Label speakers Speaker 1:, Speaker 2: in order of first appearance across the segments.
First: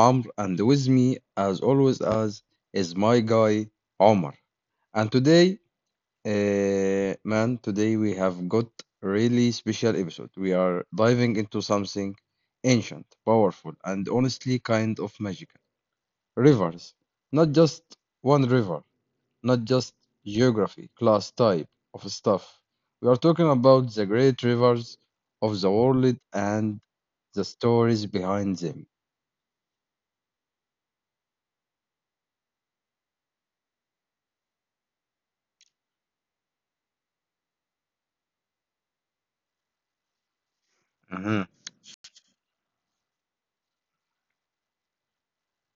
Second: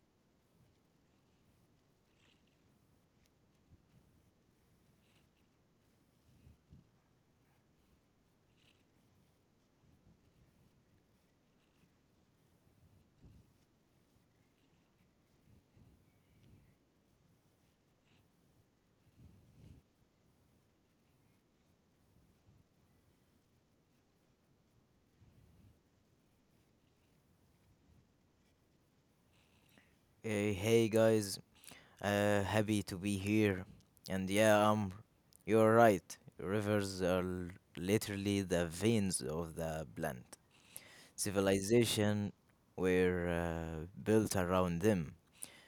Speaker 1: Amr and with me as always as is my guy Omar. And today, man, today we have got really special episode. We are diving into something ancient, powerful and honestly kind of magical. Rivers. Not just one river, not just geography, class, type of stuff. We are talking about the great rivers of the world and the stories behind them.
Speaker 2: Hey guys, happy to be here. And yeah, you're right. Rivers are literally the veins of the plant.
Speaker 1: Hmm.
Speaker 2: Civilization were built around them.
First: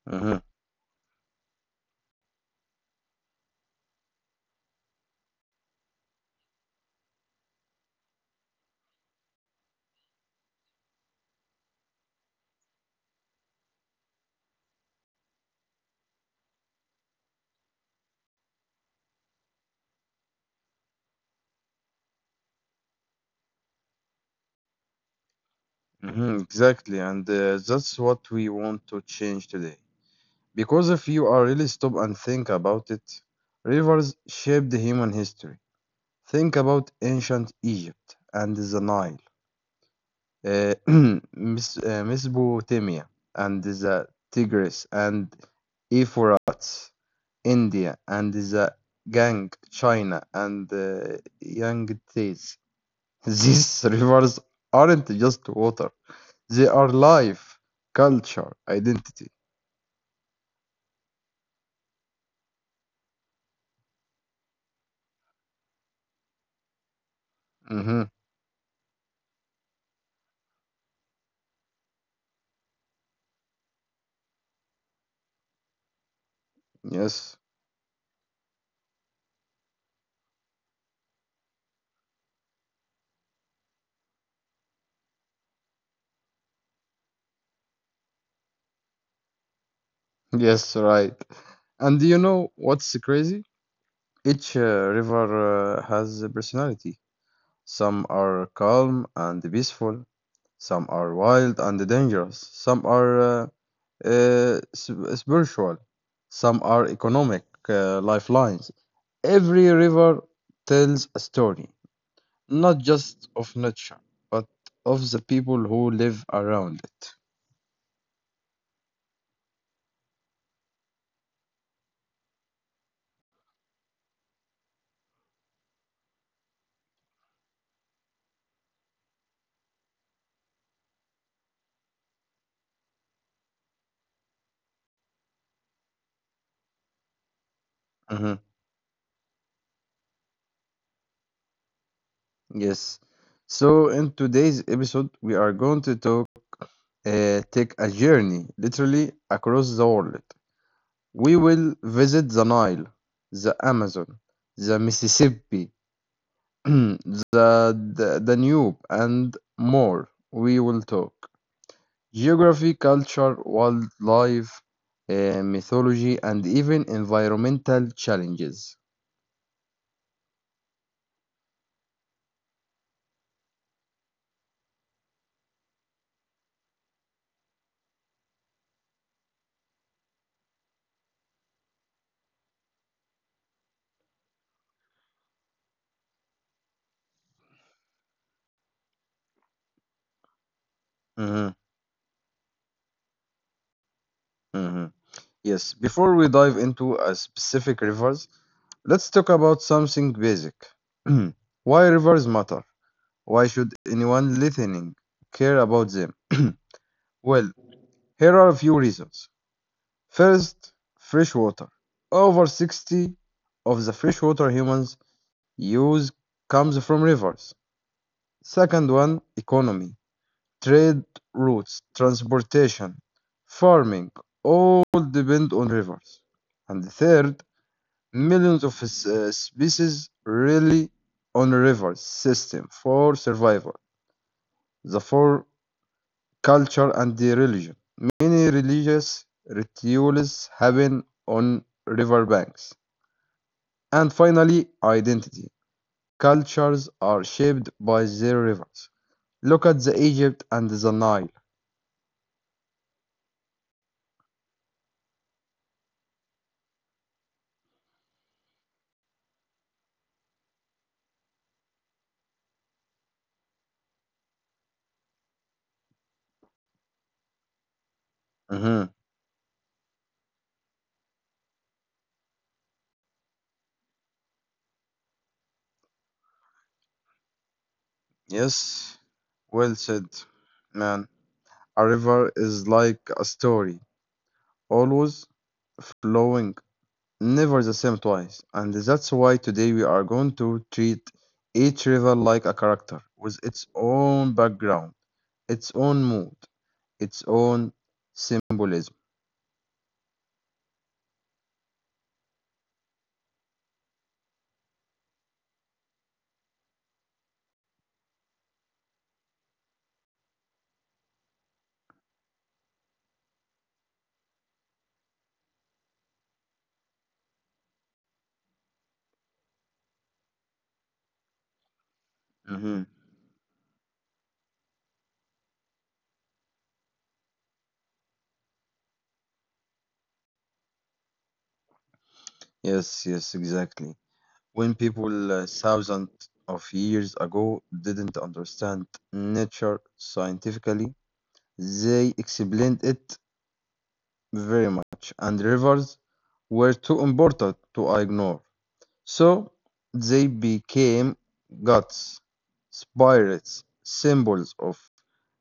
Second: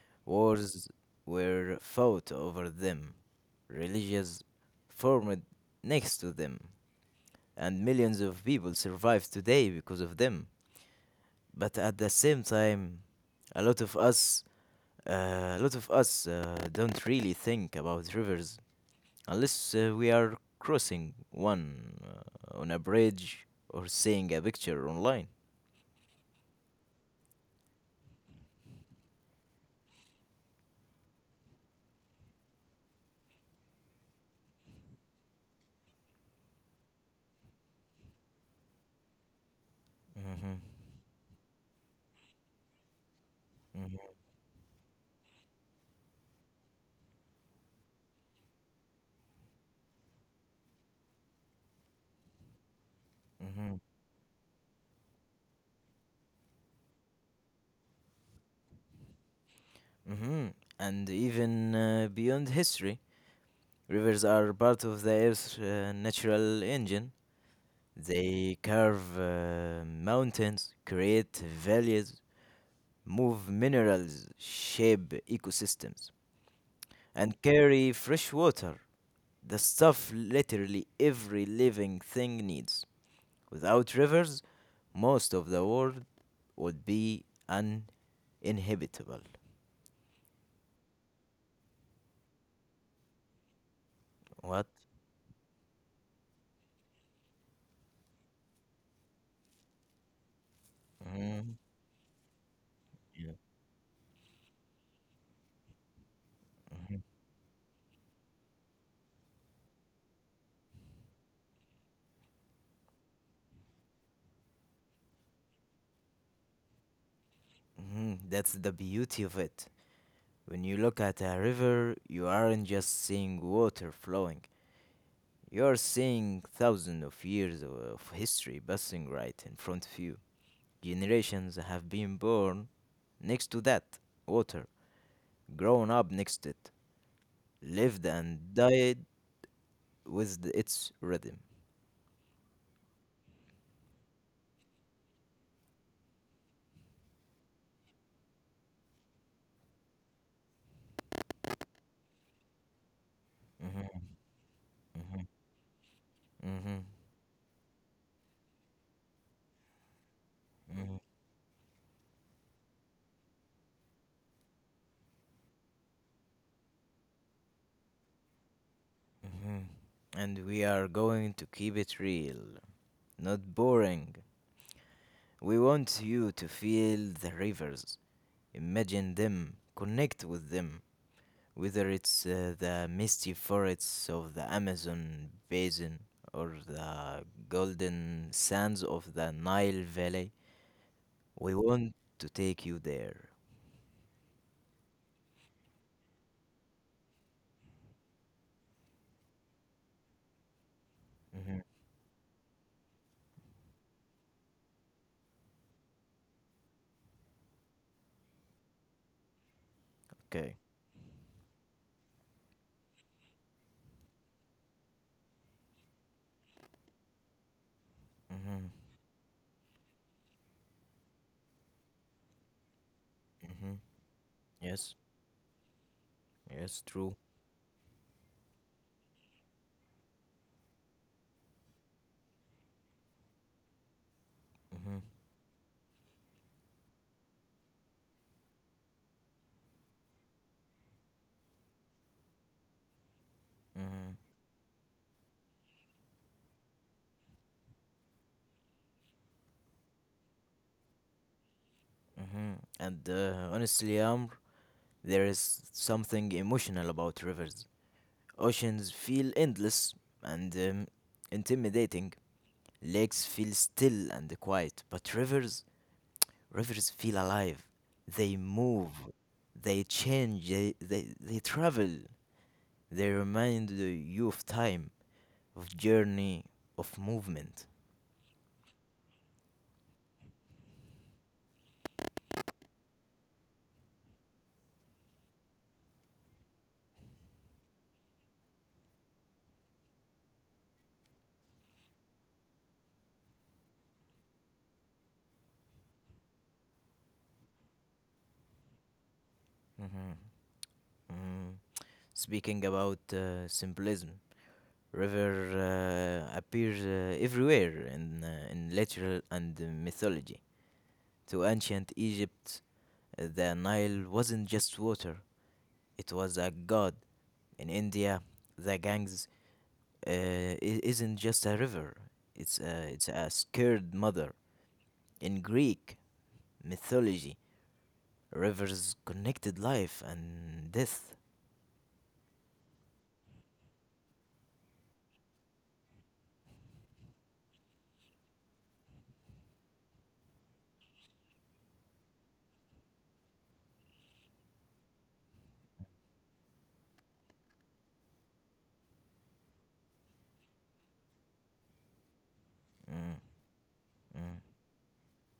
Speaker 1: Hmm.
Speaker 2: Wars were fought over them. Religions formed next to them. And millions of people survive today because of them. But at the same time, a lot of us a lot of us don't really think about rivers unless we are crossing one on a bridge or seeing a picture online.
Speaker 1: Hmm. Exactly, and that's what we want to change today. Because if you are really stop and think about it, rivers shaped human history. Think about ancient Egypt and the Nile.
Speaker 2: Hmm
Speaker 1: uh, Mesopotamia and the Tigris and Euphrates, India and the Gang, China and Yangtze.
Speaker 2: hmm
Speaker 1: These rivers aren't just water; they are life, culture, identity.
Speaker 2: hmm And even beyond history, rivers are part of the Earth's natural engine.
Speaker 1: Hmm.
Speaker 2: They carve mountains, create valleys, move minerals, shape ecosystems, and
Speaker 1: Yes,
Speaker 2: carry fresh water. The stuff literally every living thing needs. Without rivers, most of the world would be uninhabitable.
Speaker 1: yes, right. And do you know what's crazy? Each
Speaker 2: What?
Speaker 1: river has a personality. Some are calm and peaceful. Some are
Speaker 2: Mhm.
Speaker 1: wild and dangerous. Some are
Speaker 2: Yeah.
Speaker 1: spiritual. Some are economic lifelines. Every river tells a story, not just of nature, but of the people who live around it.
Speaker 2: Mhm, that's the beauty of it. When you look at a river, you aren't just seeing water flowing. You're seeing thousands of years of history passing right in front of you. Generations have been born next to that water, grown up next to it, lived and
Speaker 1: Mhm.
Speaker 2: died with its rhythm.
Speaker 1: Yes. So, in today's episode, we are going to take a journey literally across the world. We will visit the Nile, the
Speaker 2: Mhm,
Speaker 1: Amazon, the
Speaker 2: mhm,
Speaker 1: Mississippi,
Speaker 2: mhm,
Speaker 1: the, the Danube, and more. We will
Speaker 2: mhm,
Speaker 1: talk geography, culture, wildlife, mythology, and even environmental challenges.
Speaker 2: mhm. And we are going to keep it real, not boring. We want you to feel the rivers, imagine them, connect with them, whether it's the misty forests of the Amazon basin or the golden sands of the Nile Valley.
Speaker 1: Mhm,
Speaker 2: We want to take you there.
Speaker 1: mhm. Yes, before we dive into a specific rivers, let's talk about something basic.
Speaker 2: Mhm.
Speaker 1: Why rivers matter? Why should anyone listening care about them? Well, here are a few reasons.
Speaker 2: Okay.
Speaker 1: First, fresh water. Over 60 of the fresh water humans use comes from rivers.
Speaker 2: Mm-hmm.
Speaker 1: Second one, economy. Trade routes, transportation,
Speaker 2: Mm-hmm.
Speaker 1: farming, all
Speaker 2: Yes.
Speaker 1: depend on rivers.
Speaker 2: Yes.
Speaker 1: And
Speaker 2: True.
Speaker 1: third, millions of species rely on river system for survival,
Speaker 2: Mhm,
Speaker 1: the for culture and the religion. Many religious rituals happen on river banks. And
Speaker 2: mhm,
Speaker 1: finally, identity. Cultures are shaped by their rivers. Look at the Egypt and the Nile.
Speaker 2: mhm. And honestly, Amr, there is something emotional about rivers. Oceans feel endless and intimidating. Lakes feel still and quiet, but rivers, rivers feel alive. They move,
Speaker 1: Mhm.
Speaker 2: they change, they travel. They remind you of time, of journey, of movement.
Speaker 1: Yes, well said, man. A river is like a story, always flowing, never the same twice. And that's why today we are going to treat each river like a character with its own background, its own mood, its own symbolism.
Speaker 2: Mhm, mhm. Speaking about symbolism, river appears everywhere in literature and mythology. To ancient Egypt, the Nile wasn't just water, it was a god. In India, the Ganges uh, i- isn't just a river, it's a,
Speaker 1: Mhm.
Speaker 2: it's a scared mother. In Greek mythology, rivers connected life and death.
Speaker 1: Yes, yes, exactly. When people thousands of years ago didn't understand nature scientifically, they explained it very much, and rivers were too important to ignore. So they became gods,
Speaker 2: Mm,
Speaker 1: spirits,
Speaker 2: mm,
Speaker 1: symbols of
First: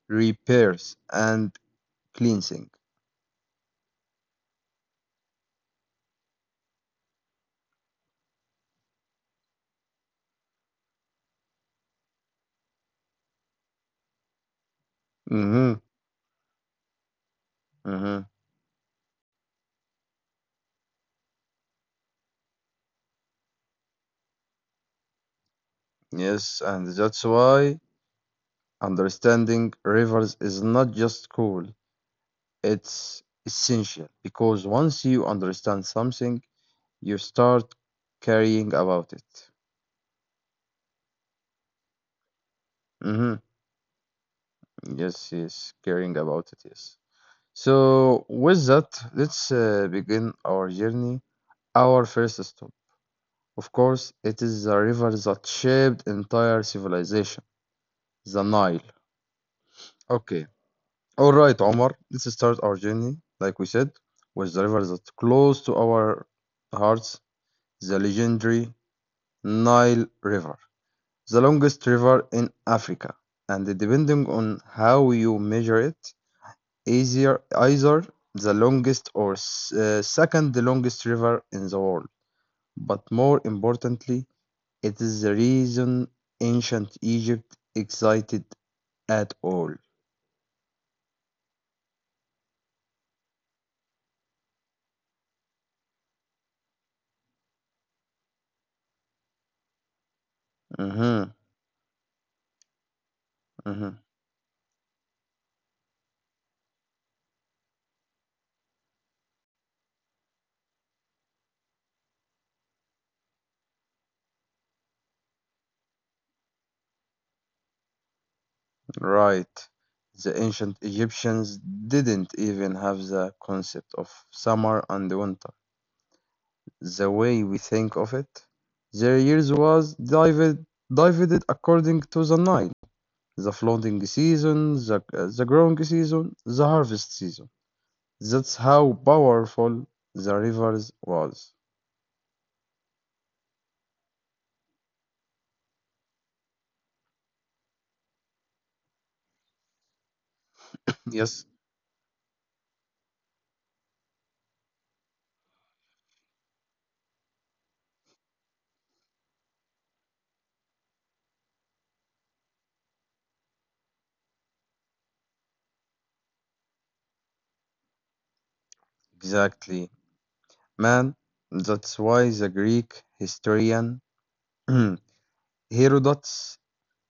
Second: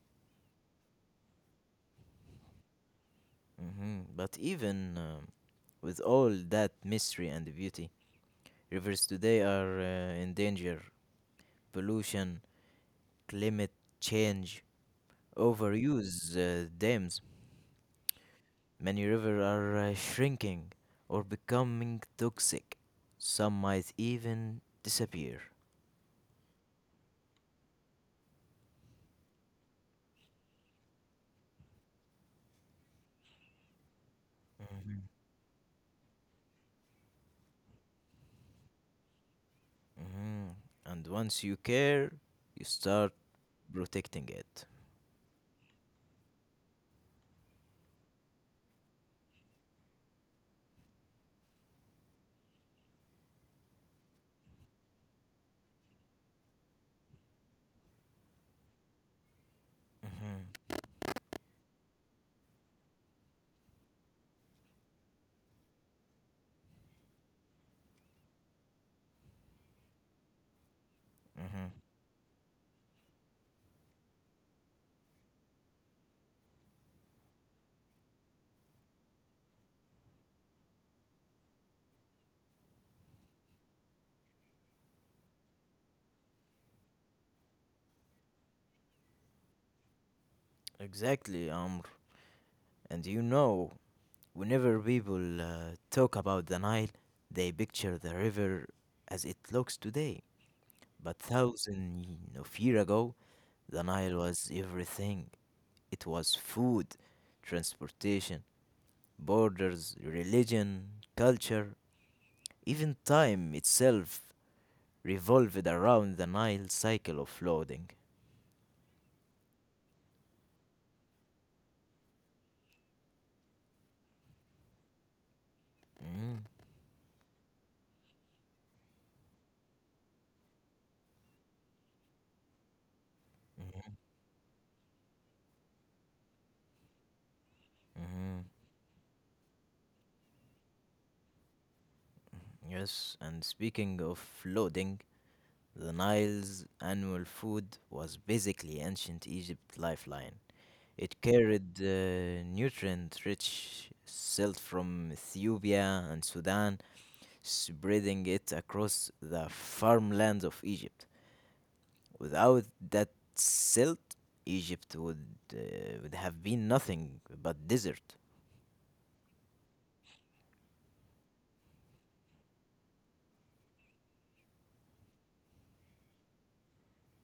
Speaker 1: repairs and cleansing.
Speaker 2: mhm. But even with all that mystery and beauty, rivers today are in danger. Pollution, climate change,
Speaker 1: Mm-hmm,
Speaker 2: overuse, dams.
Speaker 1: mm-hmm.
Speaker 2: Many rivers are shrinking or becoming toxic. Some might even disappear.
Speaker 1: Yes, and that's why understanding rivers is not just cool, it's essential because once
Speaker 2: Mhm,
Speaker 1: you understand something, you start caring about it.
Speaker 2: mhm. And once you care, you start
Speaker 1: Mm-hmm.
Speaker 2: protecting it.
Speaker 1: Yes, yes, caring about it, yes. So, with that, let's begin our journey. Our first stop, of course, it is the river that shaped entire civilization, the Nile.
Speaker 2: Mhm,
Speaker 1: Okay, all right, Omar, let's start our journey, like we said, with the river that's close to our hearts, the legendary Nile River, the
Speaker 2: mhm.
Speaker 1: longest river in Africa, and depending on how you measure it, easier, either the longest or second longest river in the world. But more importantly, it is the reason ancient Egypt existed at all.
Speaker 2: Exactly, Amr. And you know, whenever people talk about the Nile, they picture the river as it looks today. But
Speaker 1: Hmm.
Speaker 2: thousands of years ago, the
Speaker 1: Hmm.
Speaker 2: Nile was everything. It was food, transportation, borders, religion, culture, even time itself revolved around the Nile cycle of flooding.
Speaker 1: Right. The ancient Egyptians didn't even have the concept of summer and winter
Speaker 2: Mm,
Speaker 1: the way we think of it. Their years was divided according to the Nile, the
Speaker 2: mhm,
Speaker 1: flooding season, the growing season, the harvest season.
Speaker 2: mhm.
Speaker 1: That's how powerful the rivers was.
Speaker 2: Yes, and speaking of flooding, the Nile's annual food was basically ancient Egypt lifeline. It
Speaker 1: Yes,
Speaker 2: carried nutrient rich silt from Ethiopia and Sudan, spreading it across the farmlands of Egypt. Without that silt, Egypt uh, would have been nothing but desert.
Speaker 1: exactly. Man, that's why the Greek historian Herodotus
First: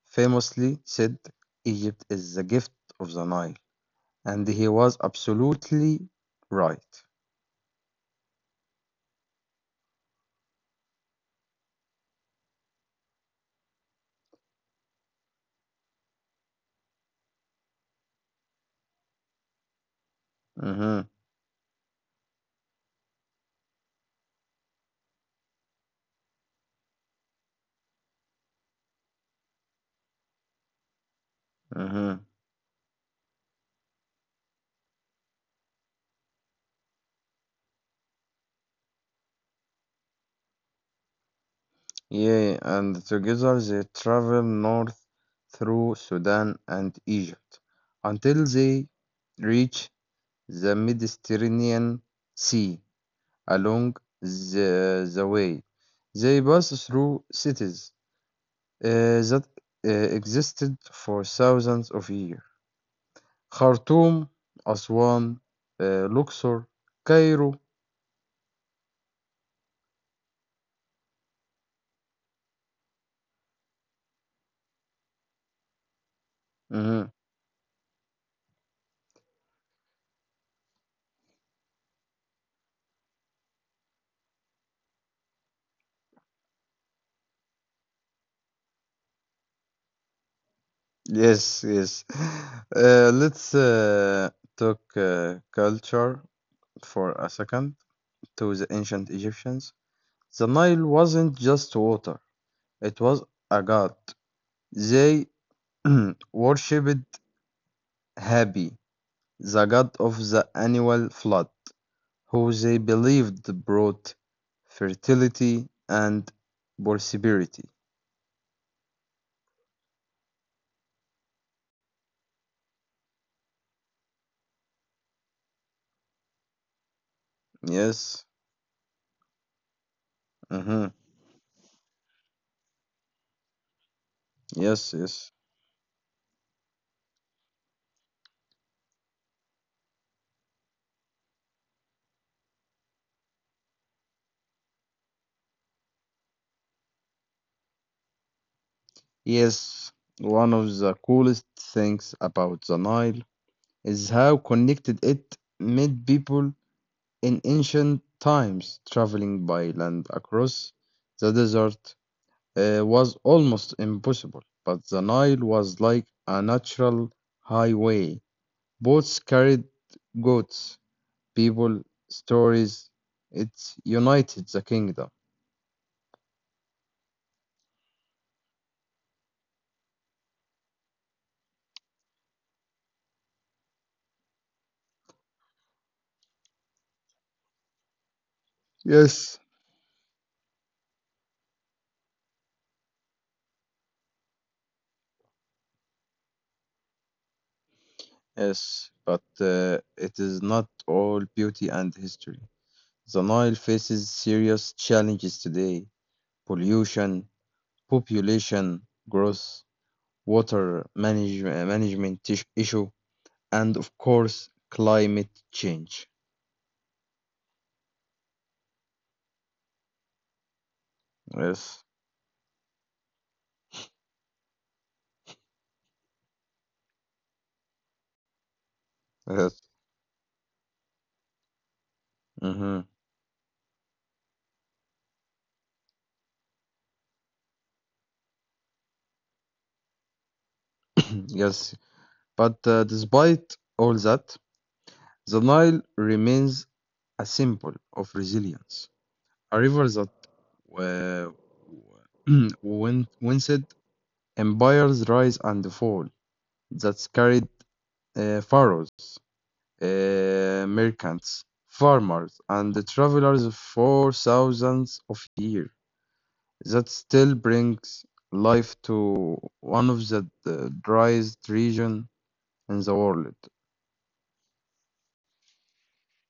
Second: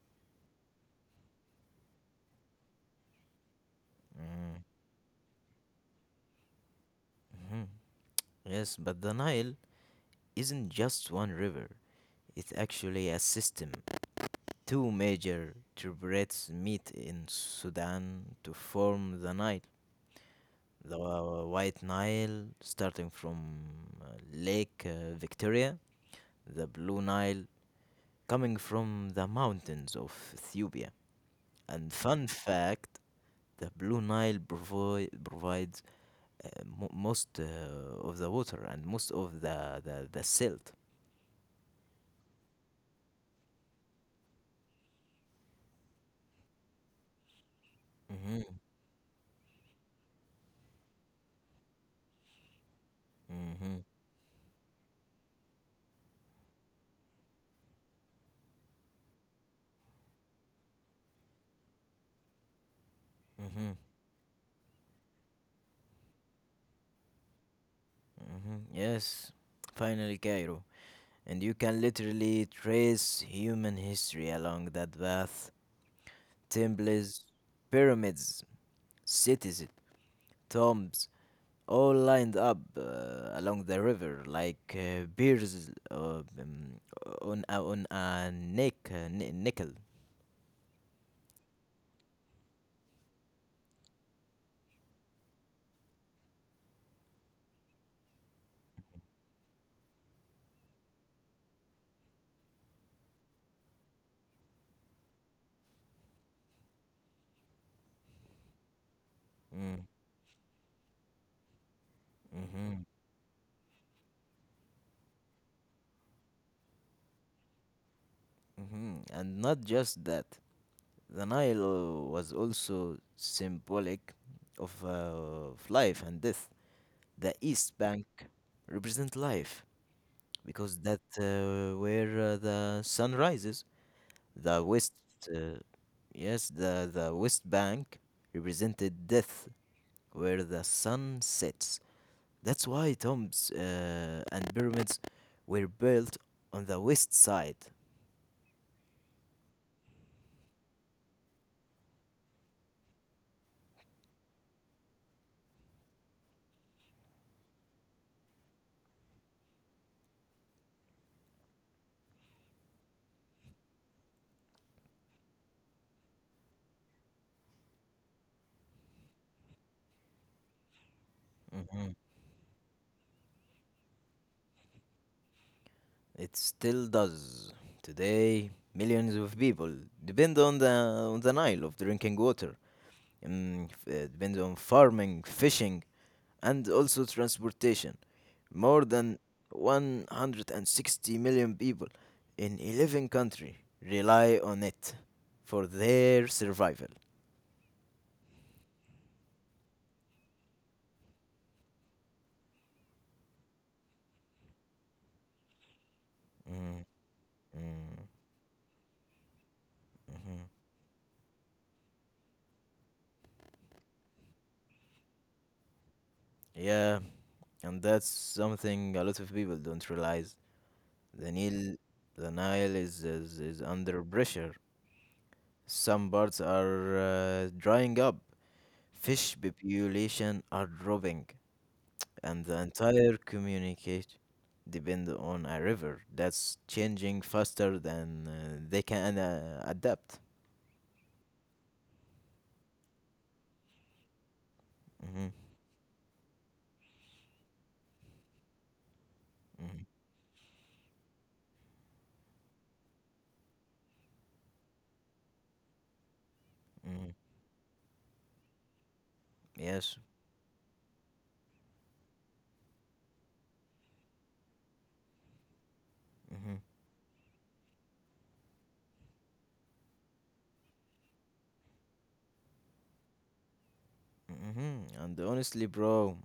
Speaker 1: famously said Egypt is the gift of the Nile. And
Speaker 2: Mm,
Speaker 1: he was absolutely right.
Speaker 2: mhm. Yes, but the Nile isn't just one river. It's actually a system. Two major tributaries meet in Sudan to form the Nile. The
Speaker 1: Mm-hmm,
Speaker 2: White Nile, starting from uh, Lake Victoria, the Blue Nile, coming from the mountains of Ethiopia. And
Speaker 1: mm-hmm.
Speaker 2: fun fact, the Blue Nile provi- provides uh, mo- most uh, of the water and most of the silt.
Speaker 1: Yeah, and together they travel north through Sudan and Egypt until
Speaker 2: Mm-hmm,
Speaker 1: they reach the Mediterranean Sea.
Speaker 2: mm-hmm,
Speaker 1: Along the way, they pass through cities uh, that existed for thousands of years.
Speaker 2: mm-hmm,
Speaker 1: Khartoum, Aswan, Luxor, Cairo.
Speaker 2: mm-hmm. Yes, finally, Cairo. And you can literally trace human history along that path.
Speaker 1: Mhm.
Speaker 2: Temples, pyramids, cities, tombs, all lined up along the river like beers um, on a neck nickel.
Speaker 1: Yes, yes. Let's talk culture for a second to the ancient Egyptians. The Nile wasn't just water, it was a god. They worshipped Hapi, the
Speaker 2: Mm.
Speaker 1: god of the annual flood, who they
Speaker 2: hmm
Speaker 1: believed brought fertility and prosperity.
Speaker 2: hmm And not just that, the Nile was also symbolic of life and death. The East Bank
Speaker 1: Yes,
Speaker 2: represent life because
Speaker 1: mhm,
Speaker 2: that where the sun rises. The
Speaker 1: yes,
Speaker 2: West,
Speaker 1: yes,
Speaker 2: uh, yes, the West Bank represented death, where the sun sets. That's why tombs and pyramids were built on the west side.
Speaker 1: yes. One of the coolest things about the Nile is how connected it made people in ancient times. Traveling by land across the desert was almost impossible, but the Nile was like a natural highway. Boats carried goods, people,
Speaker 2: Mhm.
Speaker 1: stories. It's united the kingdom.
Speaker 2: It still does. Today, millions of people depend on the Nile of drinking water, depend on farming, fishing, and also transportation. More than
Speaker 1: Yes.
Speaker 2: 160 million people in 11 countries rely on it for their survival.
Speaker 1: Yes, but it is not all beauty and history. The Nile faces serious challenges today:
Speaker 2: Mm,
Speaker 1: pollution,
Speaker 2: mm,
Speaker 1: population growth,
Speaker 2: mhm.
Speaker 1: water management issue, and of course, climate change.
Speaker 2: Yeah, and that's something a lot of people don't realize. The
Speaker 1: Yes,
Speaker 2: Nile, the Nile is under pressure. Some parts are drying up. Fish
Speaker 1: yes.
Speaker 2: population are dropping. And the
Speaker 1: Hmm.
Speaker 2: entire communicate depend on a river that's changing faster than they can adapt.
Speaker 1: Yes. But despite all that, the
Speaker 2: Hmm
Speaker 1: Nile remains a symbol of resilience, a river
Speaker 2: hmm
Speaker 1: that uh, winced empires rise and fall, that
Speaker 2: hmm
Speaker 1: carried pharaohs,
Speaker 2: Yes.
Speaker 1: merchants, farmers, and the travelers for thousands of years,
Speaker 2: hmm
Speaker 1: that still brings life to one of the driest regions in the world.
Speaker 2: hmm And honestly, bro,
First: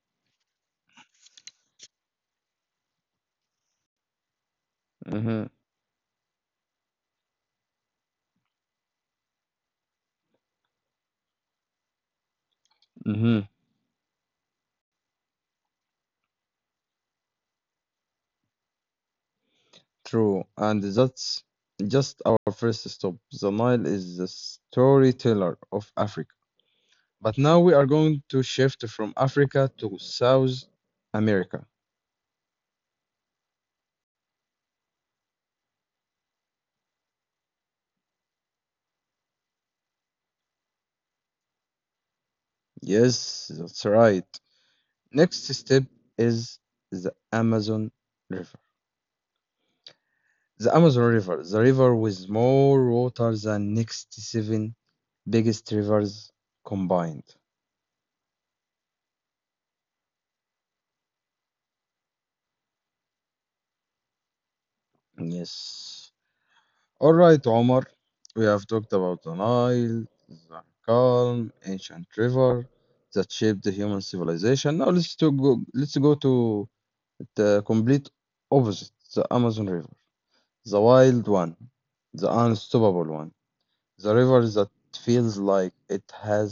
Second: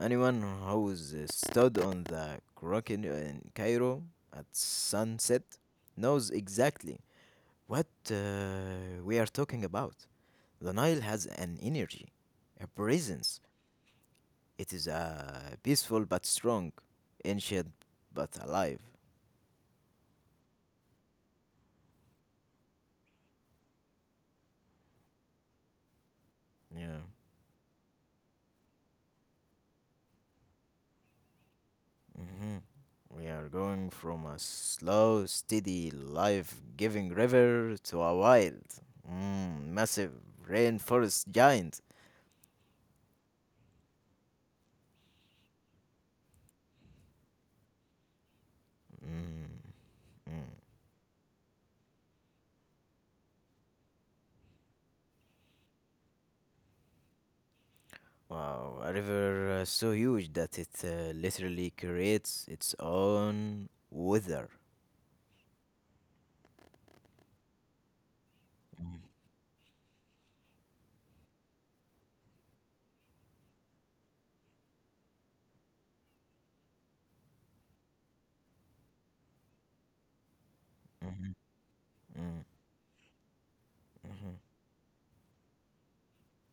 Speaker 2: anyone who's stood on the rock in Cairo at sunset
Speaker 1: Mhm,
Speaker 2: knows exactly what we are talking about. The Nile has an energy, a presence.
Speaker 1: mhm.
Speaker 2: It is peaceful but strong, ancient but alive.
Speaker 1: True, and that's just our first stop. The Nile is the storyteller of Africa.
Speaker 2: Yeah.
Speaker 1: But now we are going to shift from Africa to South America.
Speaker 2: hmm We are going from a slow, steady, life giving river to a wild, mm, massive rainforest giant.
Speaker 1: Yes, that's right. Next step is the Amazon River.
Speaker 2: Mm, mm.
Speaker 1: The Amazon River, the river with more water than next seven biggest rivers combined.
Speaker 2: Wow, a river so huge that it literally creates its own weather.
Speaker 1: Yes. All right, Omar, we have talked
Speaker 2: Mm,
Speaker 1: about the Nile, the calm ancient river that shaped the human civilization. Now let's go to the complete opposite, the Amazon River, the wild
Speaker 2: mhm,
Speaker 1: one, the
Speaker 2: mm,
Speaker 1: unstoppable one, the
Speaker 2: mhm.
Speaker 1: river that feels like it has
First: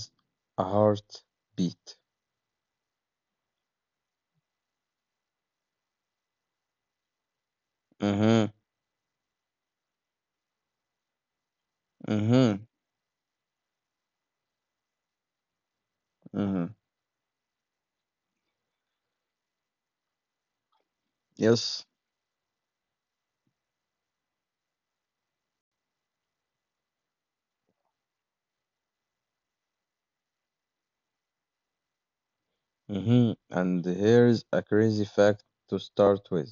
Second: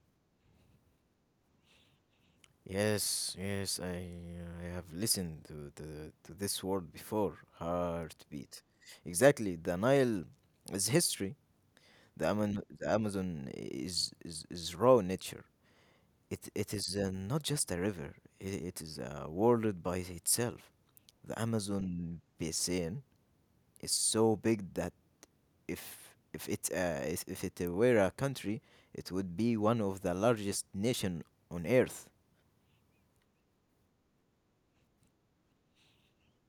Speaker 1: a heartbeat.
Speaker 2: Yes, yes, I have listened to this word before,
Speaker 1: Mhm,
Speaker 2: heartbeat. Exactly, the Nile is history. The Amazon,
Speaker 1: mhm,
Speaker 2: the Amazon is raw nature. It it
Speaker 1: mhm.
Speaker 2: is uh, not just a river. It is a world by itself. The
Speaker 1: Yes,
Speaker 2: Amazon basin is so big that if it were a country, it would be one of the largest nation on earth.
Speaker 1: mhm. And here's a crazy fact to start with.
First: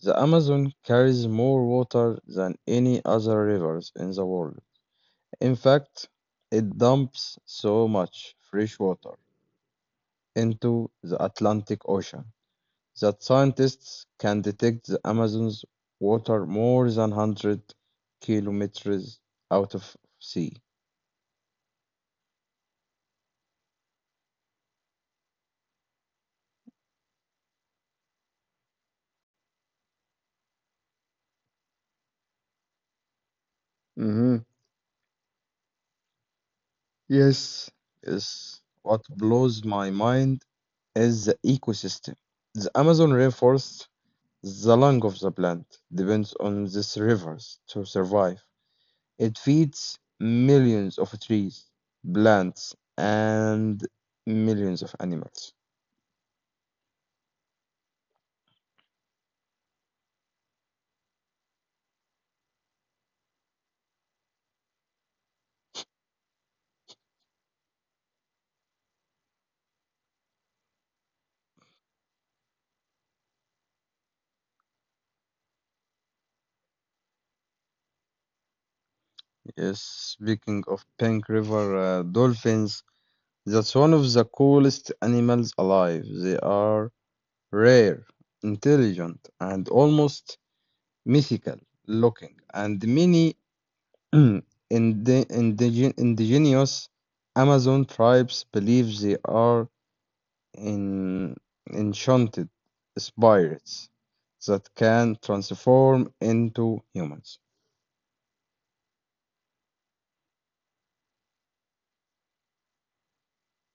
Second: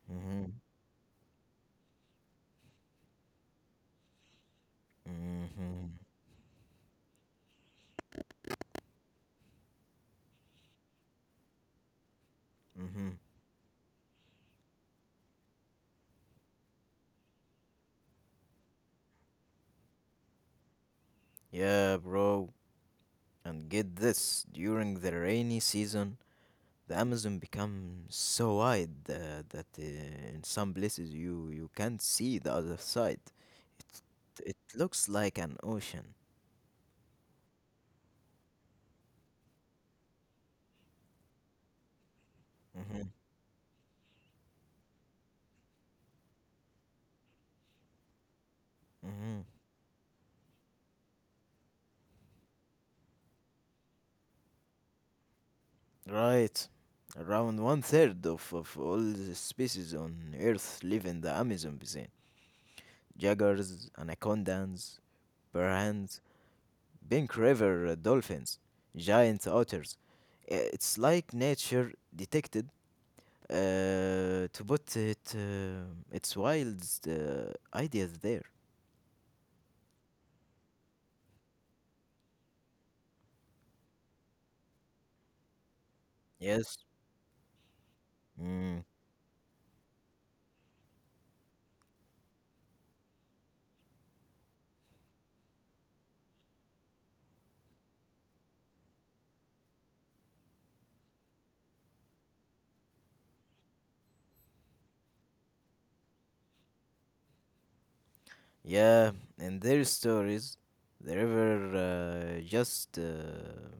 Speaker 1: The
Speaker 2: Hmm
Speaker 1: Amazon carries more water than any other rivers in the world. In
Speaker 2: hmm
Speaker 1: fact, it dumps so much fresh water into the Atlantic Ocean
Speaker 2: hmm
Speaker 1: that scientists can detect the Amazon's water more than 100 kilometers out of sea.
Speaker 2: Yeah, bro. And get this, during the rainy season, the Amazon becomes so wide that in some places you can't see the other side. It,
Speaker 1: Hmm.
Speaker 2: it looks like an ocean.
Speaker 1: Yes. Yes, what blows my mind is the ecosystem. The Amazon
Speaker 2: Hmm
Speaker 1: rainforest, the lung of the plant, depends on these rivers to survive. It
Speaker 2: hmm
Speaker 1: feeds millions of trees, plants, and millions of animals.
Speaker 2: Right. Around one third of all the species on Earth live in the Amazon basin. Jaguars, anacondas, piranhas, Pink River dolphins, giant otters. It's like nature detected to put it, its wild ideas there.
Speaker 1: Yes, speaking of pink river dolphins, that's one of the coolest animals alive. They
Speaker 2: Yes.
Speaker 1: are rare,
Speaker 2: Mm,
Speaker 1: intelligent, and almost mythical looking, and many indi- indigenous Amazon tribes believe they are en- enchanted spirits that can transform into humans.
Speaker 2: yeah, in their stories, the river uh, just uh,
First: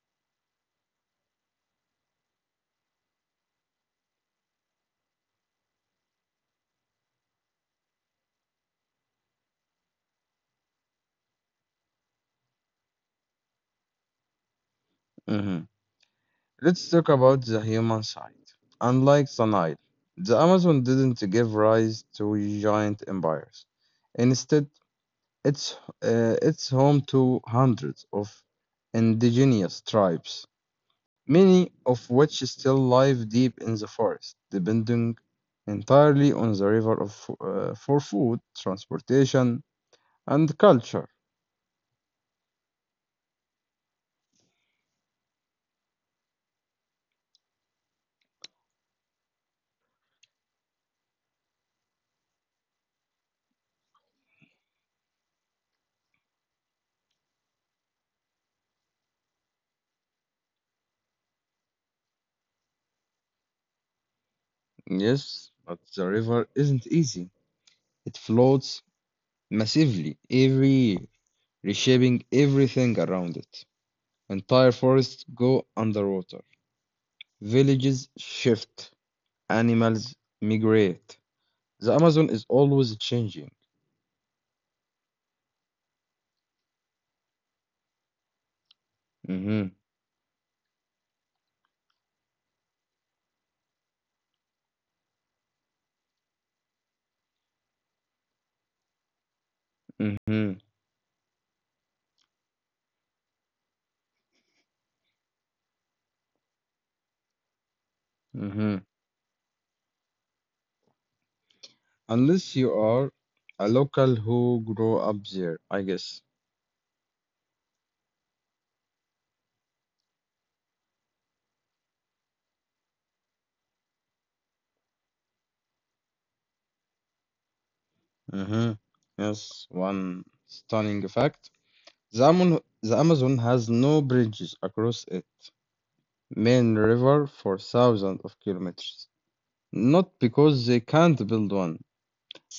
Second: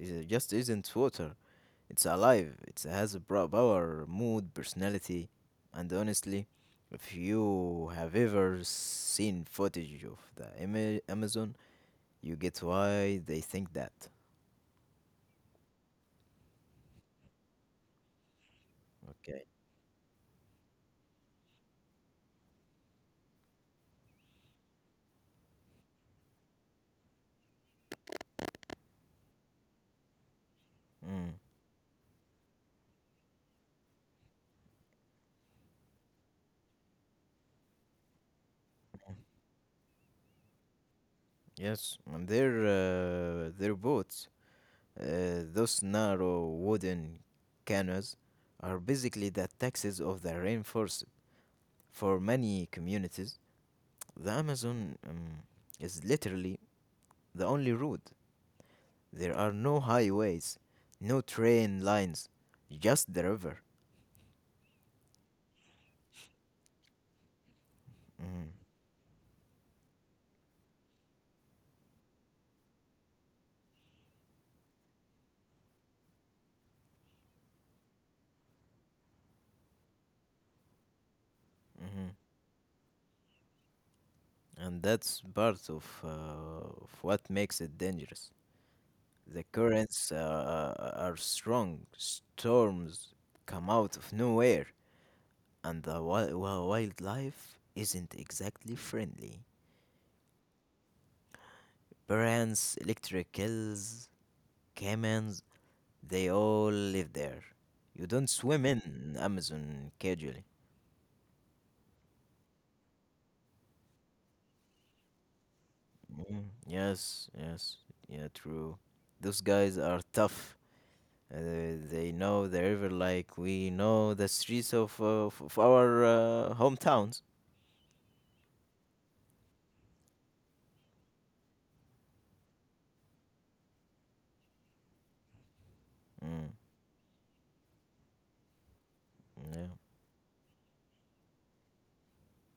Speaker 2: is, uh, just isn't water. It's alive. It has a power, mood, personality, and honestly, if you have ever seen footage of the Amazon, you get why they think that.
Speaker 1: Mhm. Let's talk about the human side. Unlike
Speaker 2: Okay.
Speaker 1: the Nile, the Amazon didn't give rise to giant empires. Instead, it's, it's home to hundreds of indigenous tribes,
Speaker 2: Mm.
Speaker 1: many of which still live deep in the forest, depending entirely on the river for food,
Speaker 2: Mm.
Speaker 1: transportation, and culture.
Speaker 2: Yes, and their boats, those narrow wooden canoes, are basically the taxes of the rainforest. For many communities, the Amazon is literally the only road. There are no highways, no train lines, just the river.
Speaker 1: Yes, but the river isn't easy. It
Speaker 2: Mm.
Speaker 1: floats massively every year, reshaping everything around it. Entire forests go underwater, villages shift, animals migrate. The
Speaker 2: hmm
Speaker 1: Amazon is always changing.
Speaker 2: And that's part of what makes it dangerous. The
Speaker 1: Mhm,
Speaker 2: currents are strong, storms come out of nowhere, and the wildlife isn't exactly friendly.
Speaker 1: mhm,
Speaker 2: Piranhas, electricals, caimans, they all live there. You don't swim
Speaker 1: mhm.
Speaker 2: in Amazon casually.
Speaker 1: Unless you are a local who grew up there, I guess.
Speaker 2: Mm, yes, yes, yeah, true. Those guys are tough. They know the river like we know the streets of our hometowns.
Speaker 1: Mhm. Yes, one stunning fact. The Amazon has no bridges across its
Speaker 2: Mm,
Speaker 1: main river for thousands of kilometers.
Speaker 2: yeah.
Speaker 1: Not because they can't build one,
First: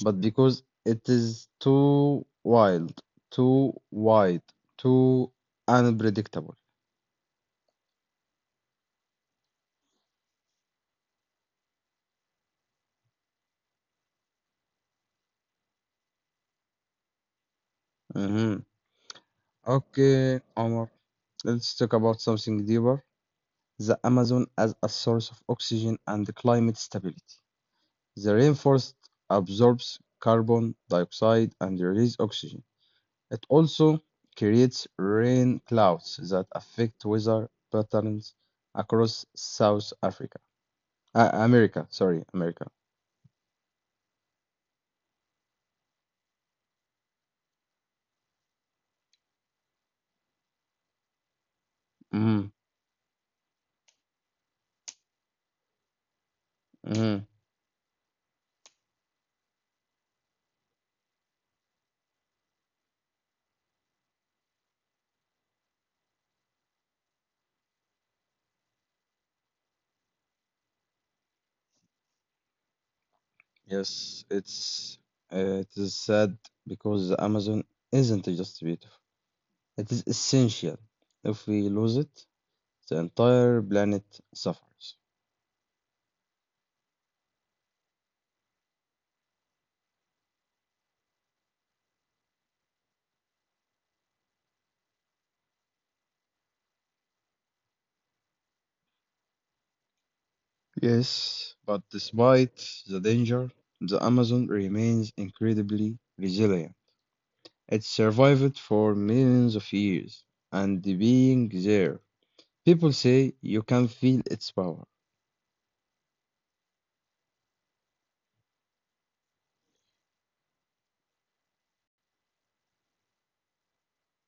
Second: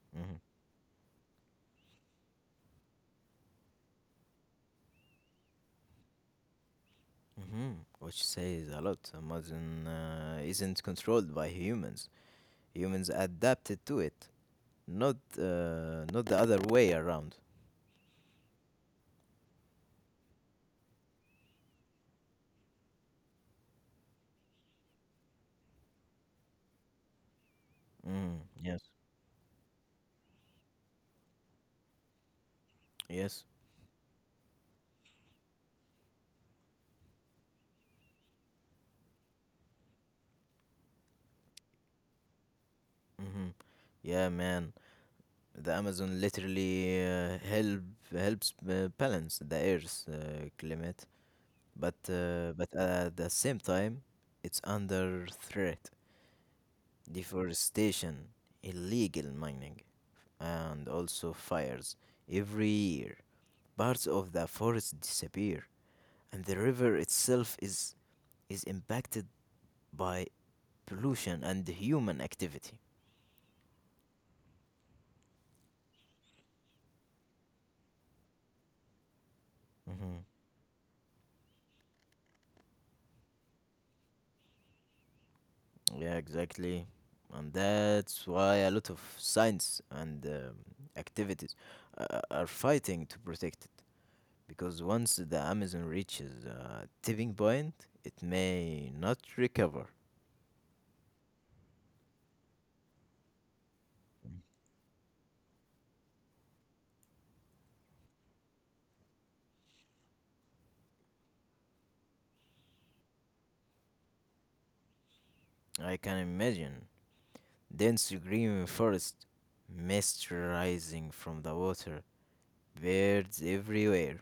Speaker 1: but
Speaker 2: Mhm.
Speaker 1: because it is too wild, too wide, too unpredictable.
Speaker 2: Mhm. Which says a lot. Amazon isn't controlled by humans. Humans adapted to it, not not the other way around.
Speaker 1: Mhm. Okay, Omar, let's talk about something deeper. The Amazon as a source of oxygen and climate stability. The
Speaker 2: Mm. Yes.
Speaker 1: rainforest absorbs carbon dioxide and releases oxygen.
Speaker 2: Yes.
Speaker 1: It also creates rain clouds that affect weather patterns across South Africa. America, sorry, America.
Speaker 2: Mhm. Yeah, man. The Amazon literally helps balance the Earth's climate,
Speaker 1: Mhm,
Speaker 2: but at the same time, it's under threat.
Speaker 1: mhm.
Speaker 2: Deforestation, illegal mining, and also fires every year. Parts of the forest disappear, and the river itself is impacted by pollution and human activity.
Speaker 1: Yes, it is sad because the Amazon isn't just beautiful. It is
Speaker 2: Hmm
Speaker 1: essential. If we lose it, the entire planet suffers.
Speaker 2: Yeah, exactly. And that's why a lot of science and activities are fighting to protect it. Because once the Amazon reaches a tipping point, it may not recover.
Speaker 1: Yes, but despite the danger, the Amazon remains incredibly resilient. It survived for millions of years, and being there, people say you can feel its power.
Speaker 2: I can imagine dense green forest, mist rising from the water, birds everywhere,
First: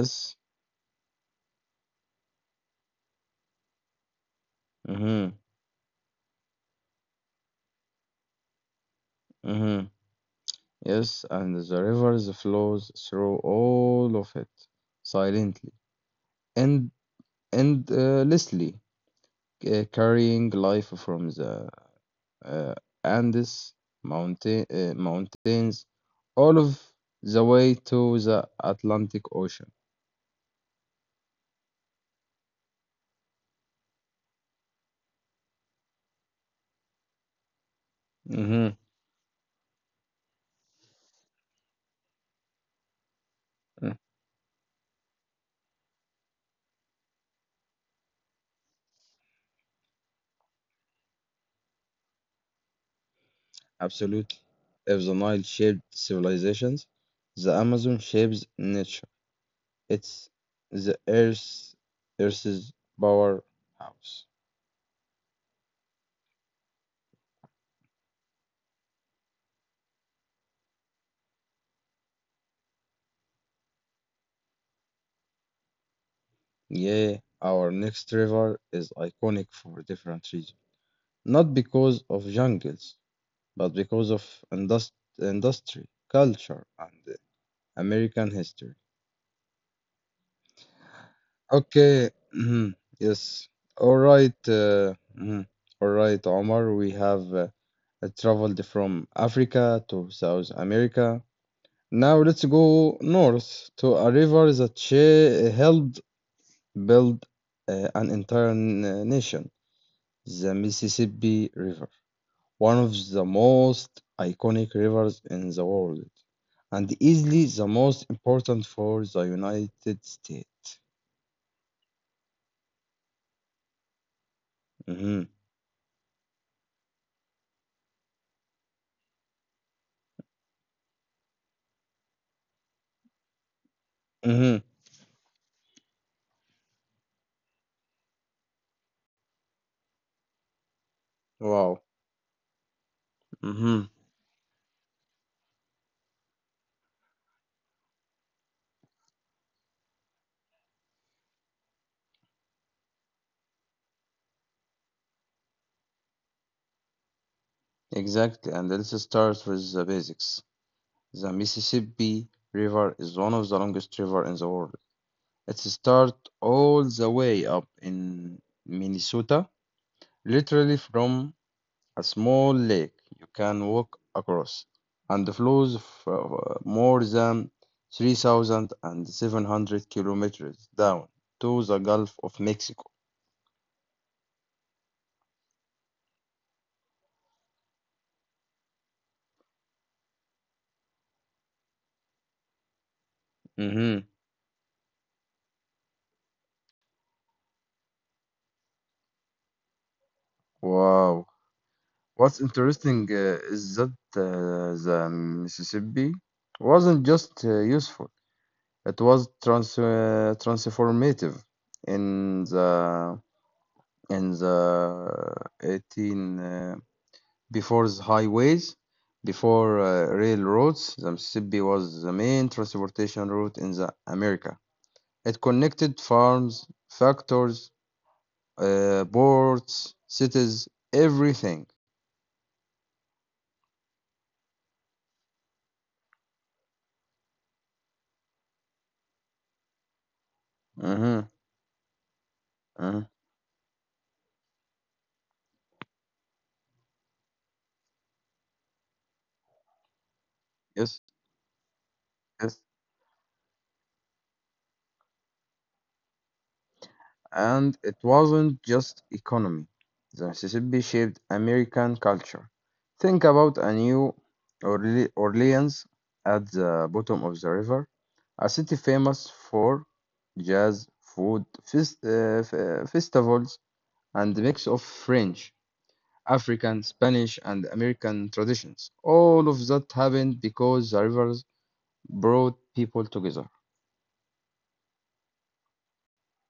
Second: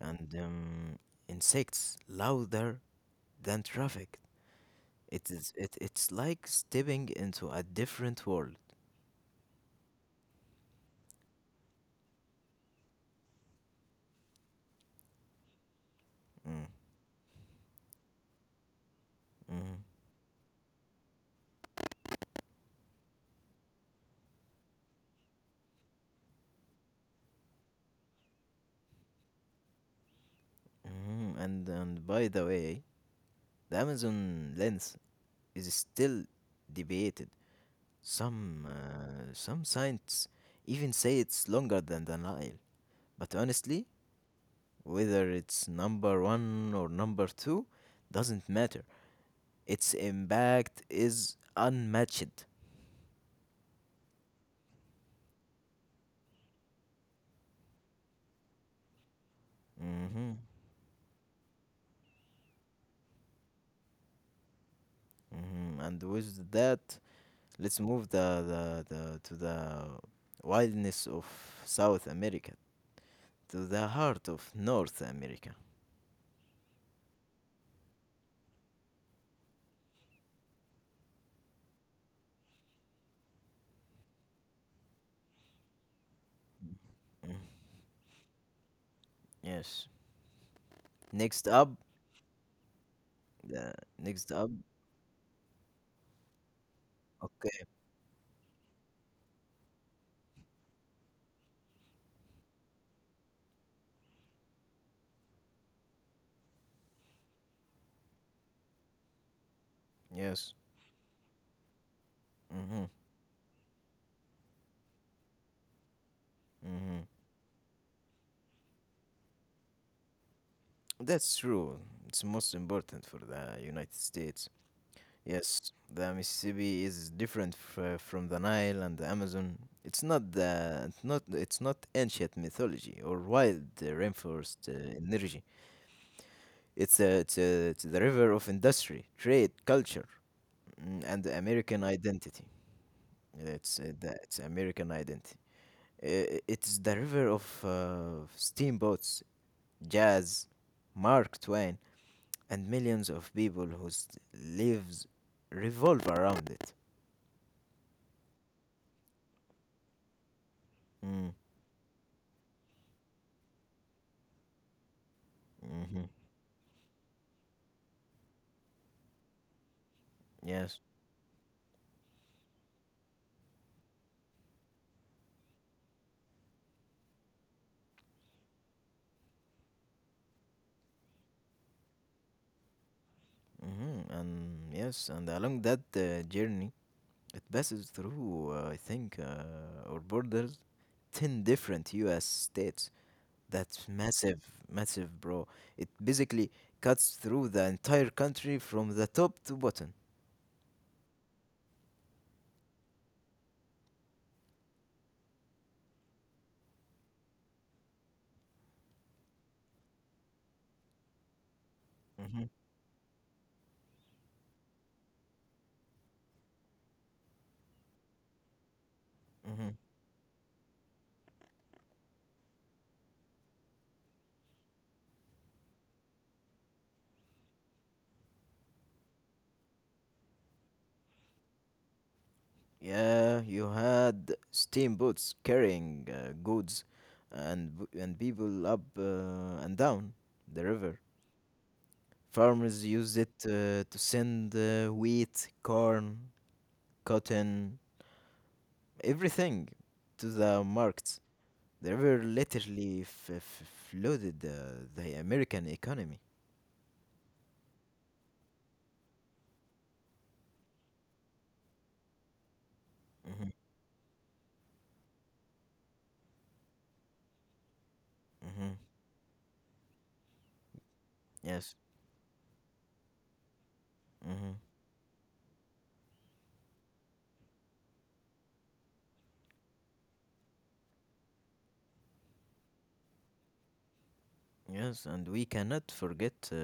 Speaker 2: and insects louder than traffic. It
Speaker 1: mm-hmm,
Speaker 2: is it, it's like stepping into a different world.
Speaker 1: mm-hmm, yes, and the rivers flows through all of it, silently
Speaker 2: Mm,
Speaker 1: and and endlessly,
Speaker 2: mhm,
Speaker 1: carrying life from the uh, Andes mountains all of the way to the Atlantic Ocean.
Speaker 2: mhm. And by the way, the Amazon lens is still debated.
Speaker 1: Mm-hmm.
Speaker 2: Some scientists even say it's longer than the Nile. But honestly, whether it's number one or number two doesn't matter. Its impact is unmatched.
Speaker 1: Absolutely. If the Nile shaped civilizations, the Amazon shapes nature. It's
Speaker 2: Mm-hmm.
Speaker 1: the Earth, Earth's powerhouse.
Speaker 2: Mm-hmm. And with that, let's move the to the wildness of South America, to the heart of North America.
Speaker 1: Yeah, our next river is iconic for different reasons. Not because of jungles, but because of indust- industry, culture, and
Speaker 2: Mm.
Speaker 1: American history.
Speaker 2: Yes. Next up,
Speaker 1: Okay. Mhm. Yes.
Speaker 2: the
Speaker 1: All
Speaker 2: next
Speaker 1: right.
Speaker 2: up.
Speaker 1: Mhm. All right, Omar. We have
Speaker 2: Okay.
Speaker 1: traveled from Africa to South America. Now let's go north to a river that she helped build an entire nation,
Speaker 2: Yes.
Speaker 1: the Mississippi River,
Speaker 2: Mm-hmm.
Speaker 1: one of the most iconic rivers in the world, and
Speaker 2: Mm-hmm.
Speaker 1: easily the most important for the United States.
Speaker 2: That's true. It's most important for the United States.
Speaker 1: Hmm.
Speaker 2: Yes, the Mississippi is different from the Nile and the Amazon. It's not the not ancient mythology or wild rainforest
Speaker 1: Hmm.
Speaker 2: energy. It's the river of industry, trade, culture, mm, and the American
Speaker 1: Wow.
Speaker 2: identity. It's
Speaker 1: Mm-hmm.
Speaker 2: it's American identity. It's the river of steamboats, jazz, Mark Twain, and millions of people whose lives revolve around it.
Speaker 1: Exactly. And let's start with the basics.
Speaker 2: Mm,
Speaker 1: The Mississippi River is one of the longest river in the world. It
Speaker 2: Mm-hmm.
Speaker 1: starts all the way up in Minnesota,
Speaker 2: Yes.
Speaker 1: literally from a small lake you can walk across, and flows more than 3,700 kilometers down to the Gulf of Mexico.
Speaker 2: Mm-hmm. And yes, and along that journey, it passes through, I think, or borders 10 different US states. That's
Speaker 1: Mm-hmm.
Speaker 2: massive, massive, bro. It basically cuts through the entire country from the top to bottom.
Speaker 1: Wow. What's interesting is that the Mississippi wasn't just useful; it was transformative.
Speaker 2: Mm-hmm.
Speaker 1: In the in the 18, before the highways,
Speaker 2: Mm-hmm.
Speaker 1: before railroads, the Mississippi was the main transportation route in the America. It connected farms, factories, ports, cities, everything.
Speaker 2: Yeah, you had steamboats carrying goods and and people up and down the river.
Speaker 1: Hmm.
Speaker 2: Farmers
Speaker 1: Hmm.
Speaker 2: used it to send wheat, corn, cotton, everything to the
Speaker 1: Yes,
Speaker 2: markets. They were
Speaker 1: yes.
Speaker 2: literally flooded the American economy.
Speaker 1: And it wasn't just economy. The Mississippi shaped American culture. Think
Speaker 2: Hmm
Speaker 1: about a New Orleans at the bottom of the river, a
Speaker 2: hmm
Speaker 1: city famous for jazz, food,
Speaker 2: Yes.
Speaker 1: festivals, and
Speaker 2: hmm
Speaker 1: the mix of French, African, Spanish, and American traditions. All of that happened because the rivers brought people together.
Speaker 2: Yes, and we cannot forget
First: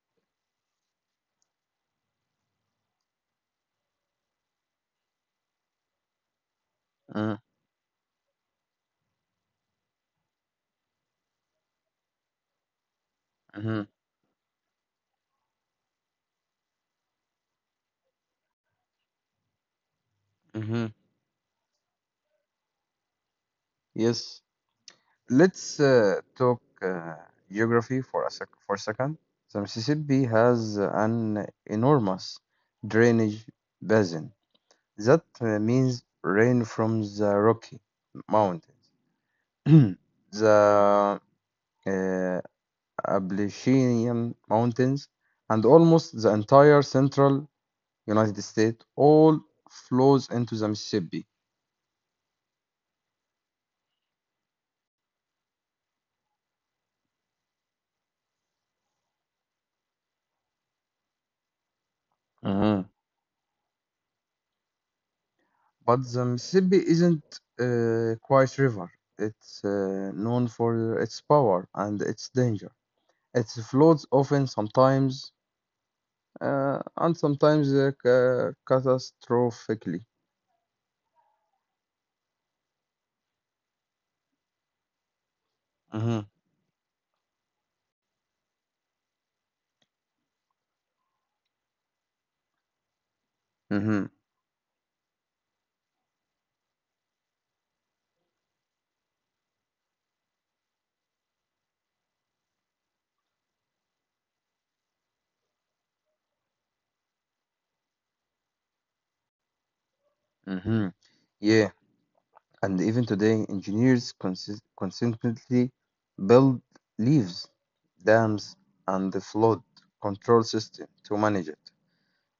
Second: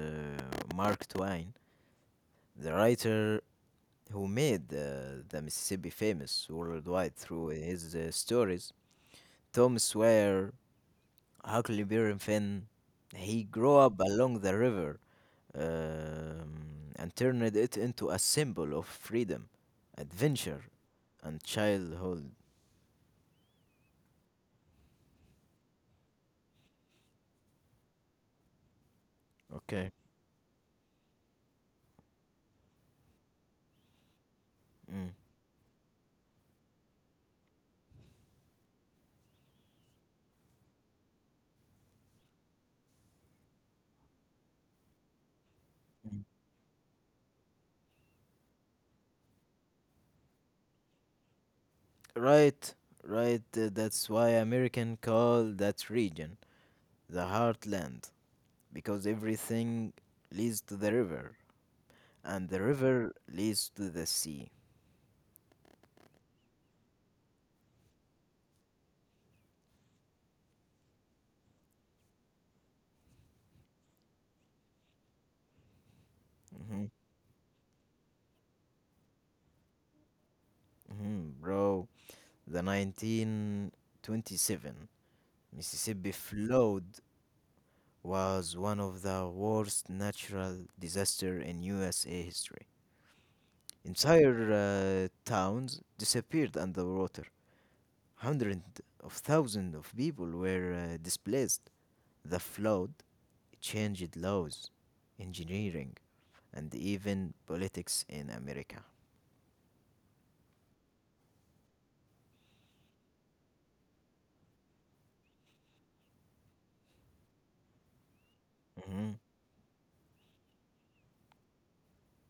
Speaker 2: Mark Twain, the writer who made the Mississippi famous worldwide through his stories. Tom Sawyer, Huckleberry Finn, he grew
Speaker 1: Mm-hmm.
Speaker 2: up along the river and turned it into a symbol of freedom, adventure,
Speaker 1: Hmm.
Speaker 2: and childhood.
Speaker 1: Yes, let's talk geography for a second. The
Speaker 2: Okay.
Speaker 1: Mississippi has an enormous drainage basin.
Speaker 2: Mm.
Speaker 1: That means rain from the Rocky Mountains, the uh, Appalachian Mountains, and almost
Speaker 2: Mm.
Speaker 1: the entire central United States all flows into the Mississippi.
Speaker 2: Right, right. That's why American call that region the heartland, because everything leads to the river, and the river leads to the sea.
Speaker 1: But the Mississippi isn't a quiet river. It's known for its power and its danger. It floods often, sometimes,
Speaker 2: Hmm
Speaker 1: and sometimes catastrophically.
Speaker 2: hmm Bro, the 1927 Mississippi
Speaker 1: Mhm,
Speaker 2: flowed was one of the worst natural disasters in USA history.
Speaker 1: mhm,
Speaker 2: Entire towns disappeared underwater. Hundreds of thousands of people were displaced. The flood changed laws, engineering, and even politics in America.
Speaker 1: mhm. Yeah, and even today, engineers consistently build levees, dams, and the
Speaker 2: Mhm.
Speaker 1: flood control system to manage it.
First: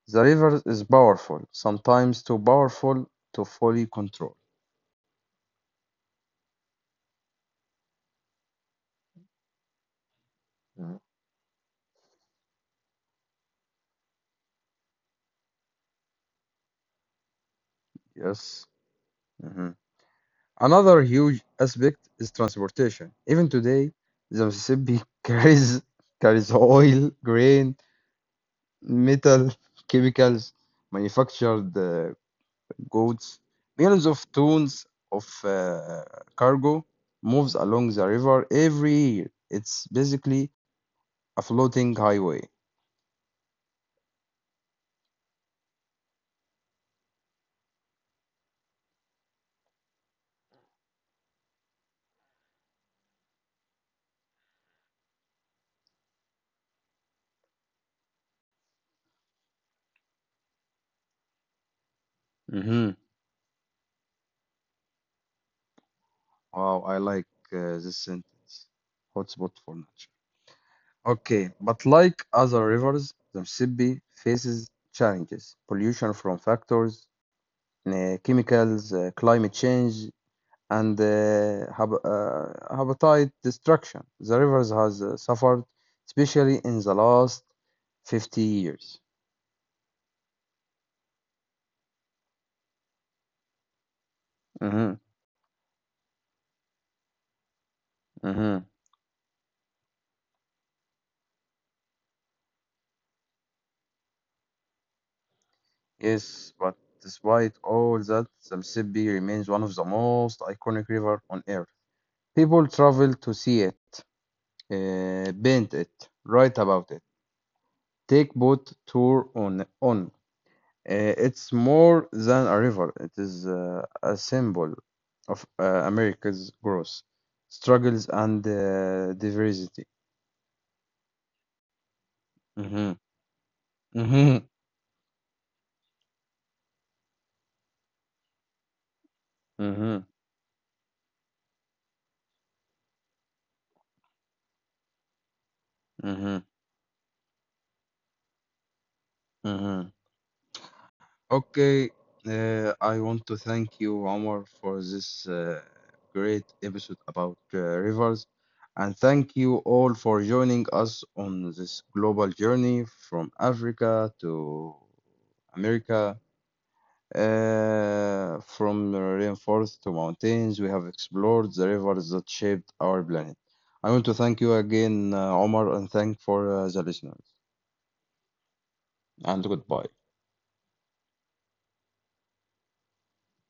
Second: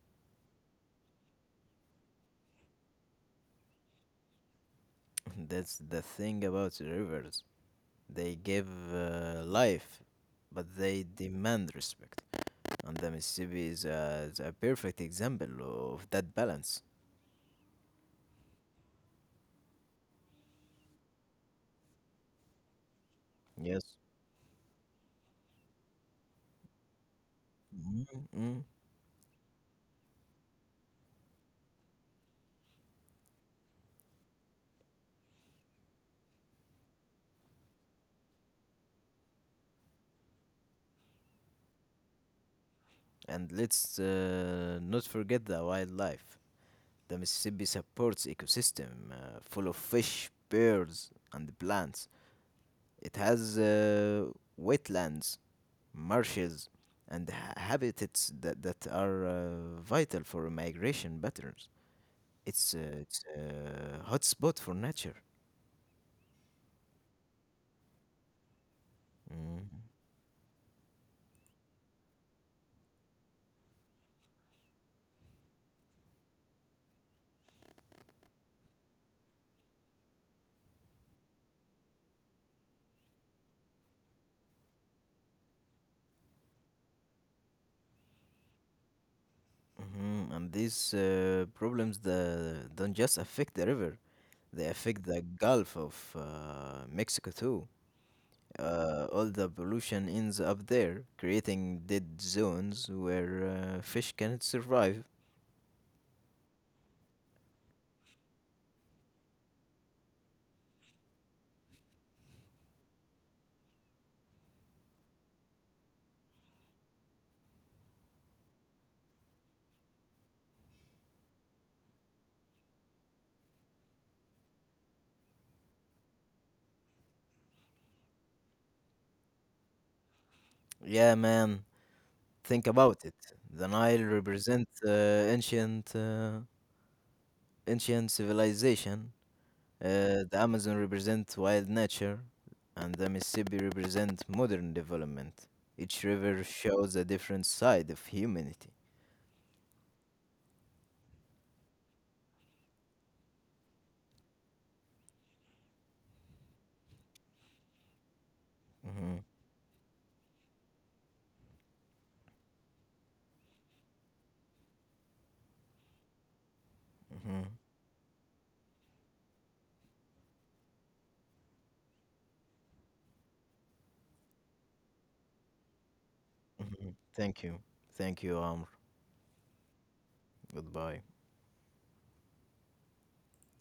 Speaker 1: The river is powerful, sometimes too powerful to fully control.
Speaker 2: That's the thing about rivers. They give life, but
Speaker 1: Mm.
Speaker 2: they demand respect. And the Mississippi is a perfect example of that balance.
Speaker 1: Yes. Mhm. Another huge aspect is transportation. Even
Speaker 2: Yes.
Speaker 1: today, the Mississippi carries oil, grain,
Speaker 2: Mhm, mhm.
Speaker 1: metal, chemicals, manufactured goods. Millions of tons of cargo moves along the river every year. It's basically a floating highway.
Speaker 2: And let's not forget the wildlife. The Mississippi supports ecosystem full of fish, birds, and plants. It has wetlands, marshes, and habitats that are vital for migration patterns.
Speaker 1: Hmm.
Speaker 2: It's a hotspot for nature.
Speaker 1: Wow, I like this sentence. Hotspot
Speaker 2: Mm-hmm.
Speaker 1: for nature. Okay, but like other rivers, the Mississippi faces challenges, pollution from factors, chemicals, climate change, and habitat destruction. The rivers has suffered, especially in the last 50 years.
Speaker 2: Mhm, and these problems don't just affect the river, they
Speaker 1: Hmm.
Speaker 2: affect the Gulf of Mexico too.
Speaker 1: Hmm.
Speaker 2: All the pollution ends up there, creating dead zones where fish cannot survive.
Speaker 1: Yes, but despite all that, the Mississippi remains one of the most iconic river on Earth. People travel to see it, paint it, write about it, take boat tour on. It's more than a river. It is a symbol of America's growth, struggles, and diversity.
Speaker 2: Yeah, man, think
Speaker 1: Mm-hmm.
Speaker 2: about it. The Nile
Speaker 1: Mm-hmm.
Speaker 2: represents ancient civilization.
Speaker 1: Mm-hmm.
Speaker 2: The Amazon represents wild nature, and the Mississippi represents modern development. Each river
Speaker 1: Mm-hmm.
Speaker 2: shows a different side of humanity.
Speaker 1: Mm-hmm. Okay, I want to thank you, Omar, for this great episode about rivers, and
Speaker 2: Hmm
Speaker 1: thank you all for joining us on this global journey from Africa to America.
Speaker 2: hmm
Speaker 1: From rainforests to mountains, we have explored the rivers that shaped our planet. I want to thank you again, Omar, and thank for
Speaker 2: hmm
Speaker 1: the listeners.
Speaker 2: Thank you. Thank you, Amr.
Speaker 1: And goodbye.
Speaker 2: Goodbye.